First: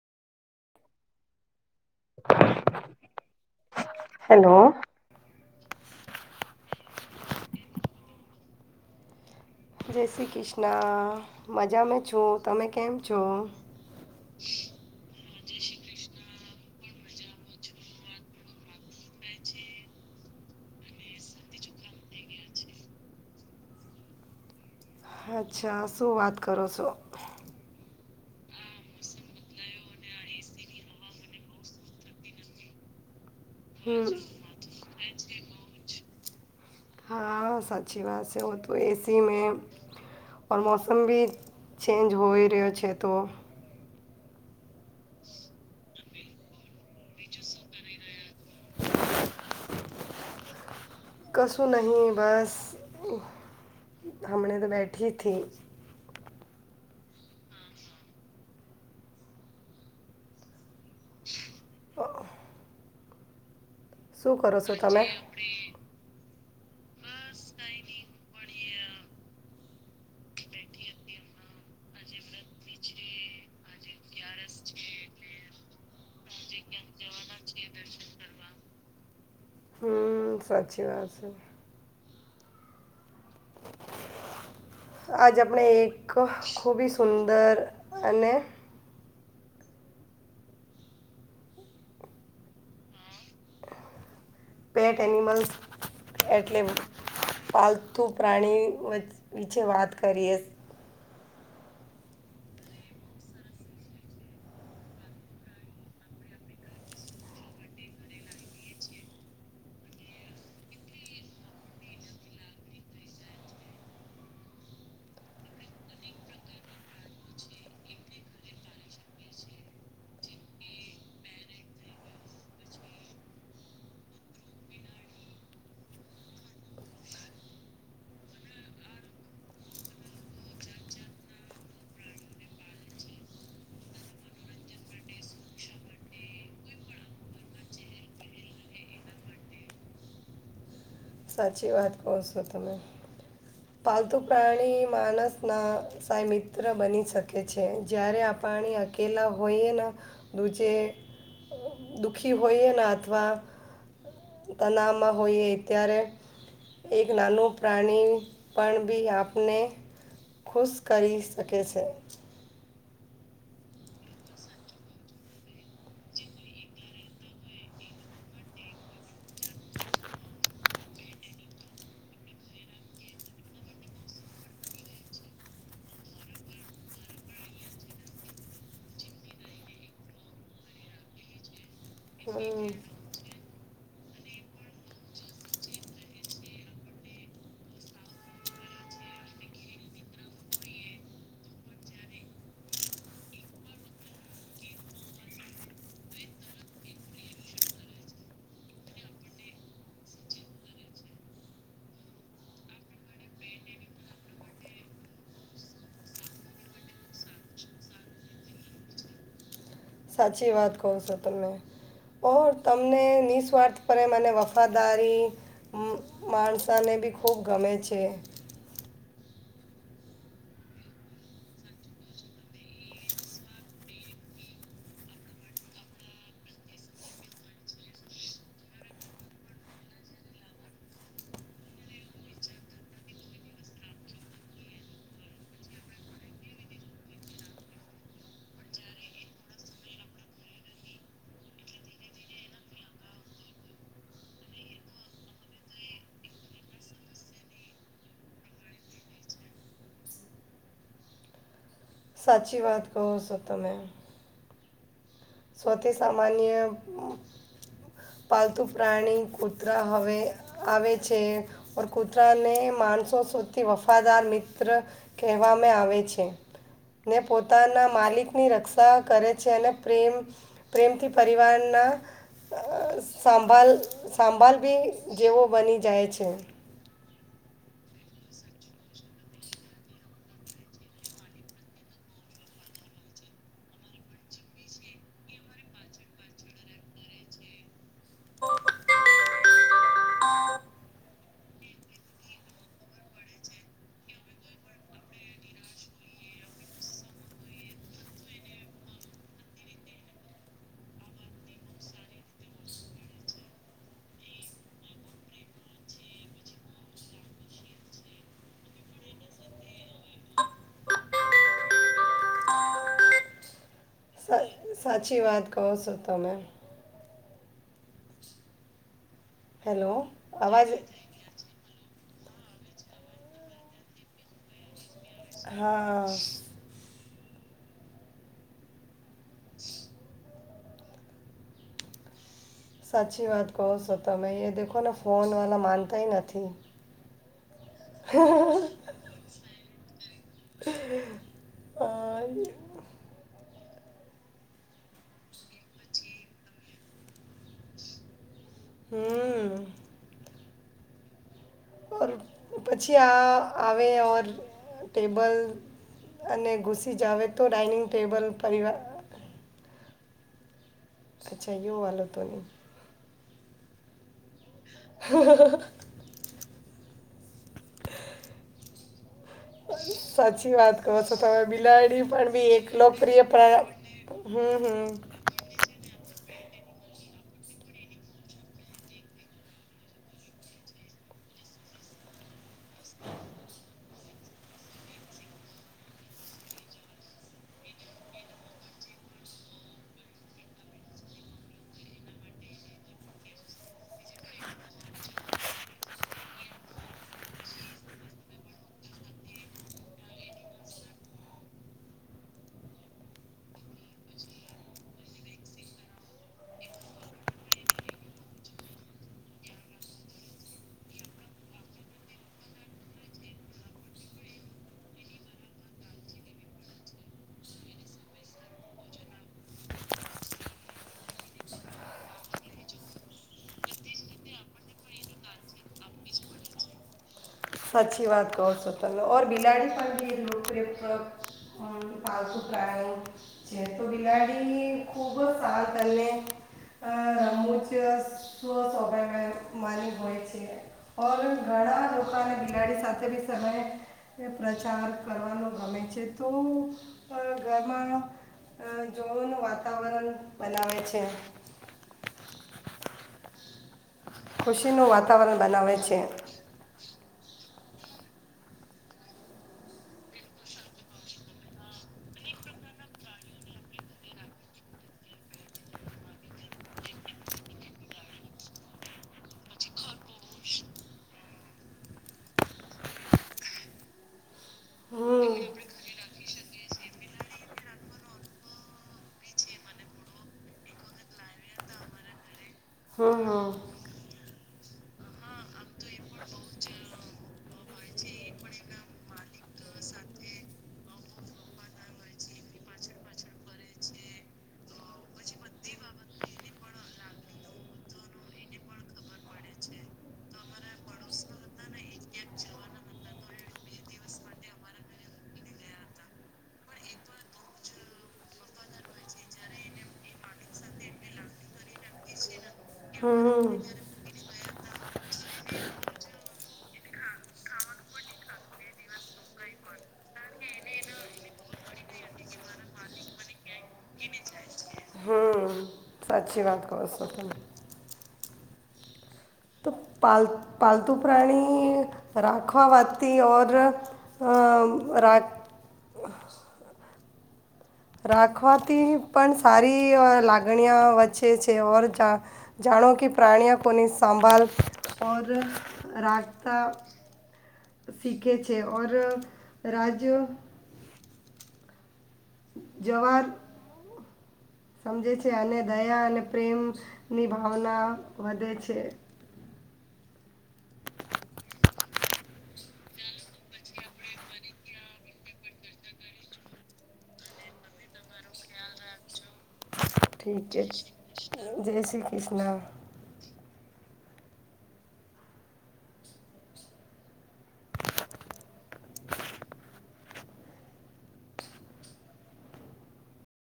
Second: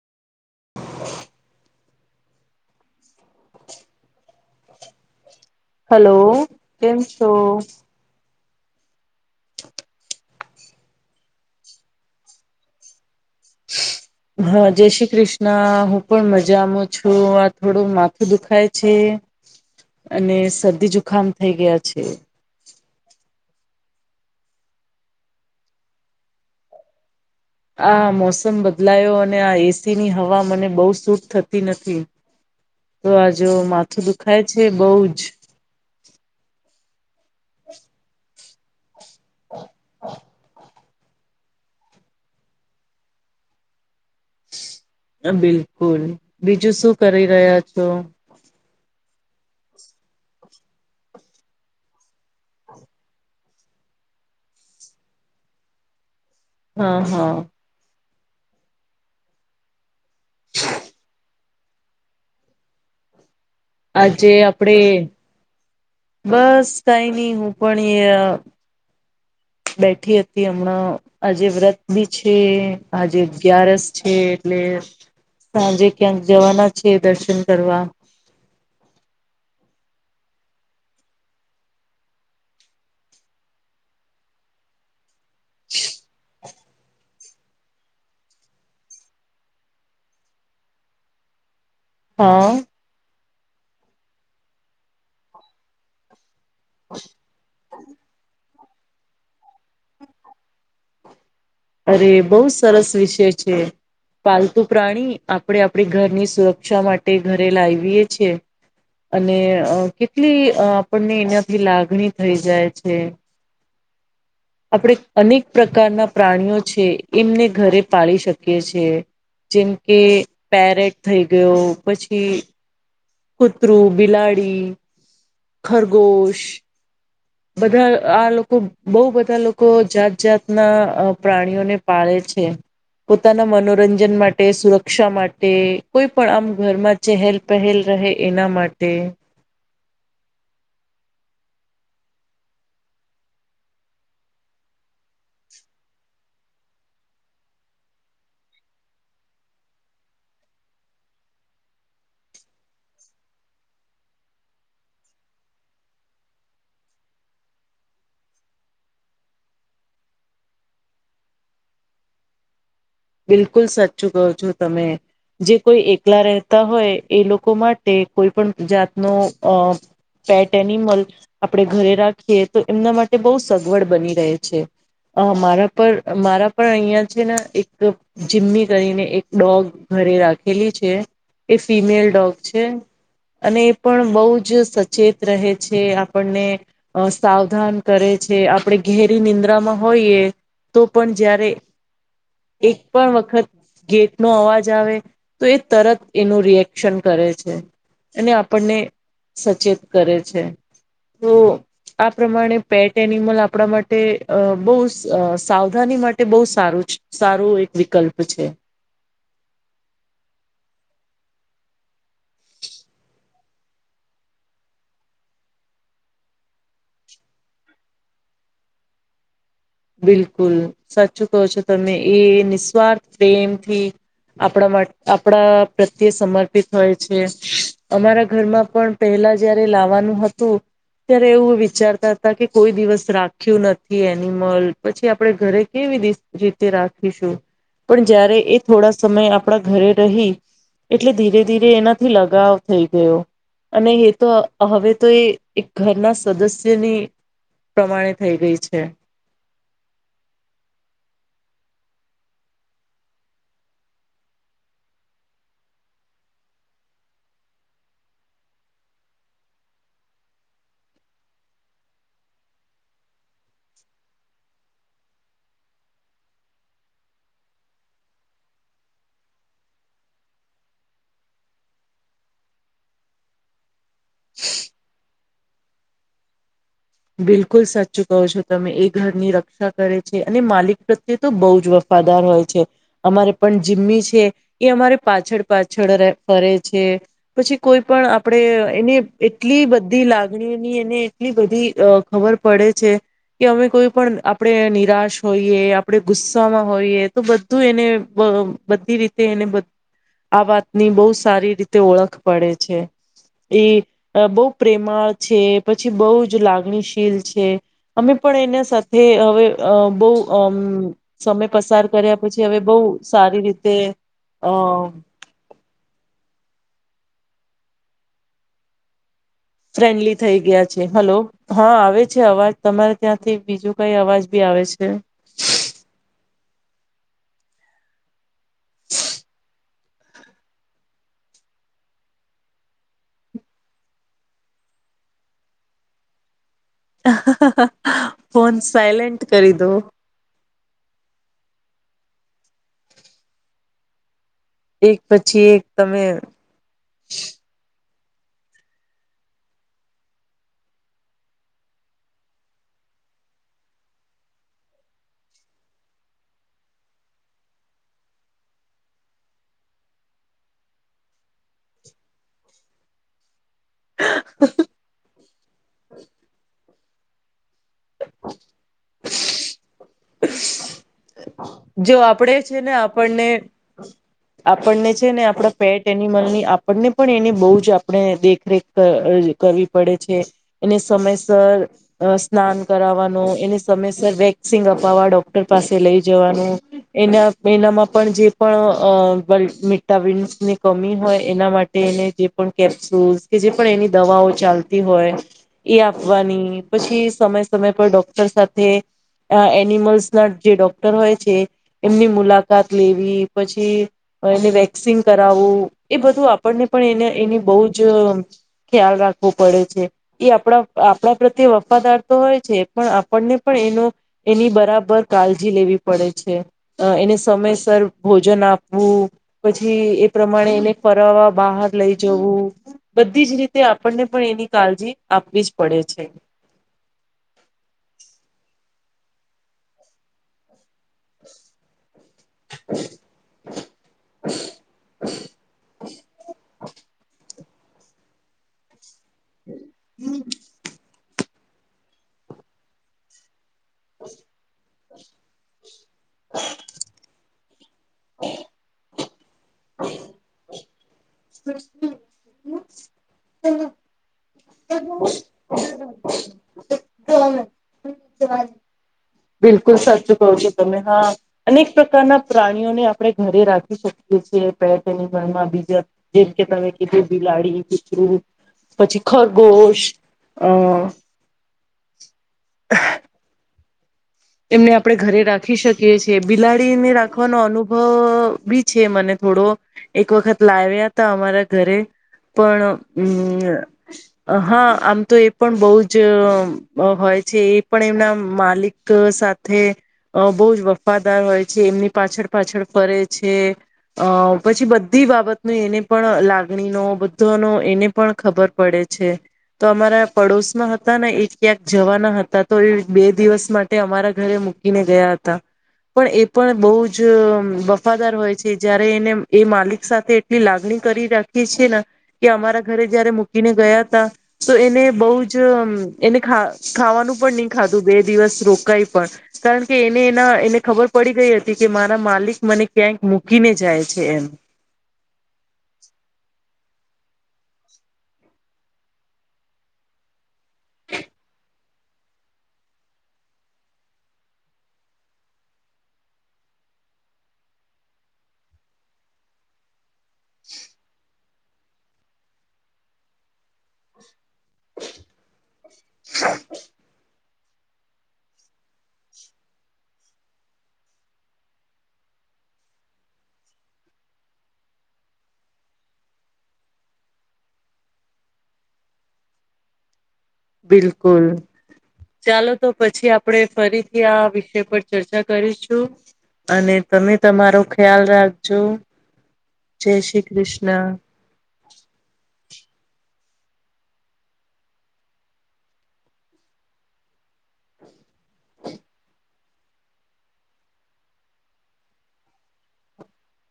Hello hello કેમ છો જય શ્રી કૃષ્ણ મજામાં છું તમે કેમ છો હા જય શ્રી કૃષ્ણ ના હું પણ મજામ છું આ થોડું માથું દુખાય છે અને શદી જુખામ થઈ ગયા છે અચ્છા શું વાત કરો છો આ મોસમ બદલાયો અને આ એસી ની હવા મને બહુ સૂટ થતી નથી તો આ જો માથું હમ. દુખાય છે બહ જ હા સાચી વાત છે હો તો એસી મે મોસ મલ બી ચેન્જ હોય રહ્યો છે તો બિલકુલ બીજું શું કરી રહ્યા છો. કશું નહીં બસ હમને તો બેઠીથી હા હા આજે શું કરો છો આપડે તમે? બસ થઈ નહી હું પણ એ બેઠી હતી હમણાં આજે વ્રત બી છે આજે અગ્યારસ છે એટલે સાંજે ક્યાંક જવાના છે દર્શન કરવા હમ સાચી વાત છે આજ આપણે એક ખૂબી સુંદર અને હા પેટ એનિમલ્સ એટલે પાલતુ પ્રાણી વિચે વાત કરીએ અરે બહુ સરસ વિષય છે. પાલતુ પ્રાણી આપણે આપણી ઘરની સુરક્ષા માટે ઘરે લાવીએ છીએ. અને કેટલી આપણને એનાથી લાગણી થઈ જાય છે. આપણે અનેક પ્રકારના પ્રાણીઓ છે એમને ઘરે પાળી શકીએીએ જેમ કે પેરેડ થઈ ગયો પછી કુતરું બિલાડી ખરગોશ બધા આ લોકો બહુ બધા લોકો જાત જાતના પ્રાણીઓને પાળે અ્ પોતાના મનોરંજન માટે સુરક્ષા માટે કોઈ પણ આમ ઘરમાં ચહેલ પહેલ રહે એના માટે સાચી વાત કહ છો તમે પાલતુ પ્રાણી માણસના સા મિત્ર બની શકે છે જ્યારે આપ પાણી અકેલા હોઈએ દૂજે દુઃખી હોઈએ ને અથવા તનાવમાં હોઈએ ત્યારે એક નાનું પ્રાણી પણ બી આપને ખુશ કરી શકે છે બિલકુલ સાચું કો છો તમે જે કોઈ એકલા રહેતા હોય એ લોકો માટે કોઈ પણ જાતનો અ પેટ એનિમલ આપણે ઘરે રાખીએ તો એમના માટે બહુ સગવડ બની રહે છે. હ મારા પર મારા પણ અહિયાં છે ને એક જીમ્મી કરીને એક ડોગ ઘરે રાખેલી છે. એ ફિમેલ ડોગ છે. હમ અને એ પણ બહુ જ સચેત રહે છે, આપણને સાવધાન કરે છે. આપણે ઘેરી નિંદ્રામાં હોઈએ તો પણ જયારે જ્યારે એક પણ વખત ગેટ નો અવાજ આવે તો એ તરત એનું રિએક્શન કરે છે. અને આપણને સચેત કરે છે. તો [inaudible] આ પ્રમાણે પેટ એનિમલ આપણા માટે અ બહુ સ સાવધાની માટે બહુ સારું છ સારો એક વિકલ્પ છે. સાચી વાત કો છો તમે ઓર તમને નિસ્વાર્થ પ્રેમ અને વફાદારી મ માણસાને બી ખૂબ ગમે છે. બિલકુલ સાચું કહો છો તમે એ નિસ્વાર્થ પ્રેમથી આપણા માટે આપણા પ્રત્યે સમર્પિત હોય છે અમારા ઘરમાં પણ પહેલા પલા જયારે લાવાનું હતું. ત્યારે એવું વિચારતા હતા કે કોઈ દિવસ રાખ્યું નથી એની મધ પછી આપડે ઘરે કેવી રી રીતે રાખીશું. પણ જયારે એ થોડા સમય આપણા ઘરે રહી એટલે ધીરે ધીરે એનાથી લગાવ થઈ ગયો. અને એ તો હવે તો એ એક ઘરના સદસ્યની પ્રમાણે થઈ ગઈ છે. સાચી વાત કહો છો તમે સૌથી સામાન્ય પાલતું પ્રાણી કૂતરા હવે આવે છે ઓર કૂતરાને માણસો સૌધી વફાદાર મિત્ર કહેવામાં આવે છે. ને પોતાના માલિક ની રક્ષા કરે છે અને પ્રેમ પ્રેમથી પરિવારના સંભાલ સંભાલ બી જેવો બની જાય છે. બિલકુલ સચ્ચ કહો છો તમે એ ઘરની રક્ષા કરે છે અને માલિક પ્રત્યે તો બહુ જ વફાદાર હોય છે અમારે પણ જીમ્મી છે એ અમારે પાછળ પાછળ ર ફરે છે. પછી કોઈ પણ આપણેે એને એટલી બધી લાગણીની એને એટલી બધી અ ખબર પડે છે. કે અમે કોઈ પણ આપણેે નિરાશ હોઈએ આપણે ગુસ્સમાં હોઈએ તો બધું એને બધી રીતે એને આ વાતની બહુ સારી રીતે ઓળખ પડે છે. એ બહુ પ્રેમાળ છે પછી બહુ જ લાગે મી શીલ છે અમે પણ એના સાથે હવે બહુ અ સમય પસ પસાર કર્યા પછી હવે બહુ સારી રીતે સા- અ સાચી વાત કહો સો તમેં હેલો ફ્રેન્ડલી થઈ ગયા અવાજ છે હલો હા આવે છે અવાજ તમારે ત્યાંથી બીજું કઈ અવાજ બી આવે છે. હા સાચી વાત કહો છો તમે એ દેખો ને ફોન વાલા માનતાય નથી. હ હ હ ફોન સાયલેન્ટ કરી દો અ, એક પછી એક તમે હમ પછી આ આવે ઓર ટેબલ અને ઘુસી જાવ તો ડાઇનિંગ ટેબલ પરિવા અચ્છા યો વાલો તો ની હ [unintelligible] હા [unintelligible] [inaudible] સાચી વાત કહો છો તમે જો બિલાડી પણ આપણેે બી છે એક ને લોકપ્રિય આપણને હમ આપણને હમ છે ને આપણા પેટ એનિમલ ની આપણને પણ એને બહુ જ આપણે દેખરેખ કરવી પડે છે એને સમયસર સ્નાન કરવાનું એને સમયસર વેક્ ંગ અપાવવા ડોક્ટર પાસે લઈ જવાનું એના એનામાં પણ જે પણ વિટામિન્સ ની કમી હોય એના માટે એને જે પણ કેપ્સુલ્સ કે જે પણ એની દવાઓ ચા હોય એ આપવાની પછી સમય સમય પર ડોક્ટર સાથે એનિમલ્સ ના જે ડોક્ટર હોય છે એમની મુલાકાત લેવી પછી એને વેક્સિંગ કરાવવું એ બધું આપણને પણ એને એની બહુ જ ખ્યાલ રાખવો પડે છે એ આપણા આપણા પ્રત્યે વફાદાર તો હોય છે પણ આપણને પણ એનું એની બરાબર કાળજી લેવી પડે છે એને સમયસર ભોજન આપવું પછી એ પ્રમાણે એને ફરવા બહાર લઈ જવું બધી જ રીતે આપણને પણ એની કાળજી આપવી જ પડે છે. સાચી વાત તો સચ ઓર બિલાડી પર ભી ર પલ્તુ પ્રાણી બિલાડી ખુબ સારુ અને અ, હ [unintelligible] રમૂજ સ્વ સ્વભાવ્ માની ગહોય્ છે ઘણા લોકો બિલાડી સાથે બી સમય પ્રચાર કરવાનું ગમે છે તો ઘરમાં જોવોનું વાતાવરણ બનાવે છે. કૃષ્ણ [inaudible] હમ [inaudible] ખુશીનું વાતાવરણ બનાવે છે. બિલકુલ સાચું કું છો તમમે હા અનેક પ્રકારના પ્રાણીઓને આપણે ઘરે રાખી શકીએ પેટની મમાં બીજા જેમકે તમે કીધ બિલાડી કૂતરું પછી ખરગોશ અ [unintelligible] એમને આપણે ઘરે હમ. રાખી શકીએ છીએ બિલાડીને રાખવાનો અનુભવ બી છે મને થોડો એક વખત લાવ્યા હતા અમારા ઘરે પણ હમ હા આમ તો એ પણ બહુ જ હોય એ પણ એમના માલિક સાથે બોજ વફાદાર હોય છે એમની પાછળ પાછળ ફરે છે. અ પછી બધી બાબત ન એને પણ લાગણીનો બધોનો એને પણ ખબર પડે તો અમારા પડોશમાં હતા ને એ ક્યાંક જવાના હતા તો બે દિવસ માટે તે અમારા ઘરે મૂકીને ગયા હતા. પણ એ પણ બહુ જ વફાદાર હોય છે જયારે એને એ માલિક સાથે એટલી લાગણી કરી રાખીએ છી કે અમારા ઘરે હમ જયારે હમ મૂકીને ગયા હતા તો એને બહ જ એનિખાવાનું પણ નહી ખાધું બે દિવસ રો કઈ પણ કારણ કે એને એના એને ખબર પડી ગઈ હતી કે મારા માલિક મને ક્યાંક મૂકીને જાય જાય છે એમ હમ સાચી વાત ક છો તમે પાલુ પાલતુ પ્રાણી રાખવા વાતી ઓર રાખવાથી પણ સારી લાગણીઓ વચ્ચે છે ઓર જાણ પ્રાણઓ કોનિ સંભળ ઓર રાખતા સીખે છે ઓર રાજ્ય જવાર સમજે છે અને દયા અને પ્રેમ ની ભાવના વધે છે. બિલકુલ. ચાલો તો પછી આપડે ફરીથી આ વિષય પર ચર્ચા કરીશું. અને તમે તમારો ખ્યાલ રાખજો. જય શ્રી ઠીક છે કૃષ્ણ જય શ્રી કૃષ્ણ.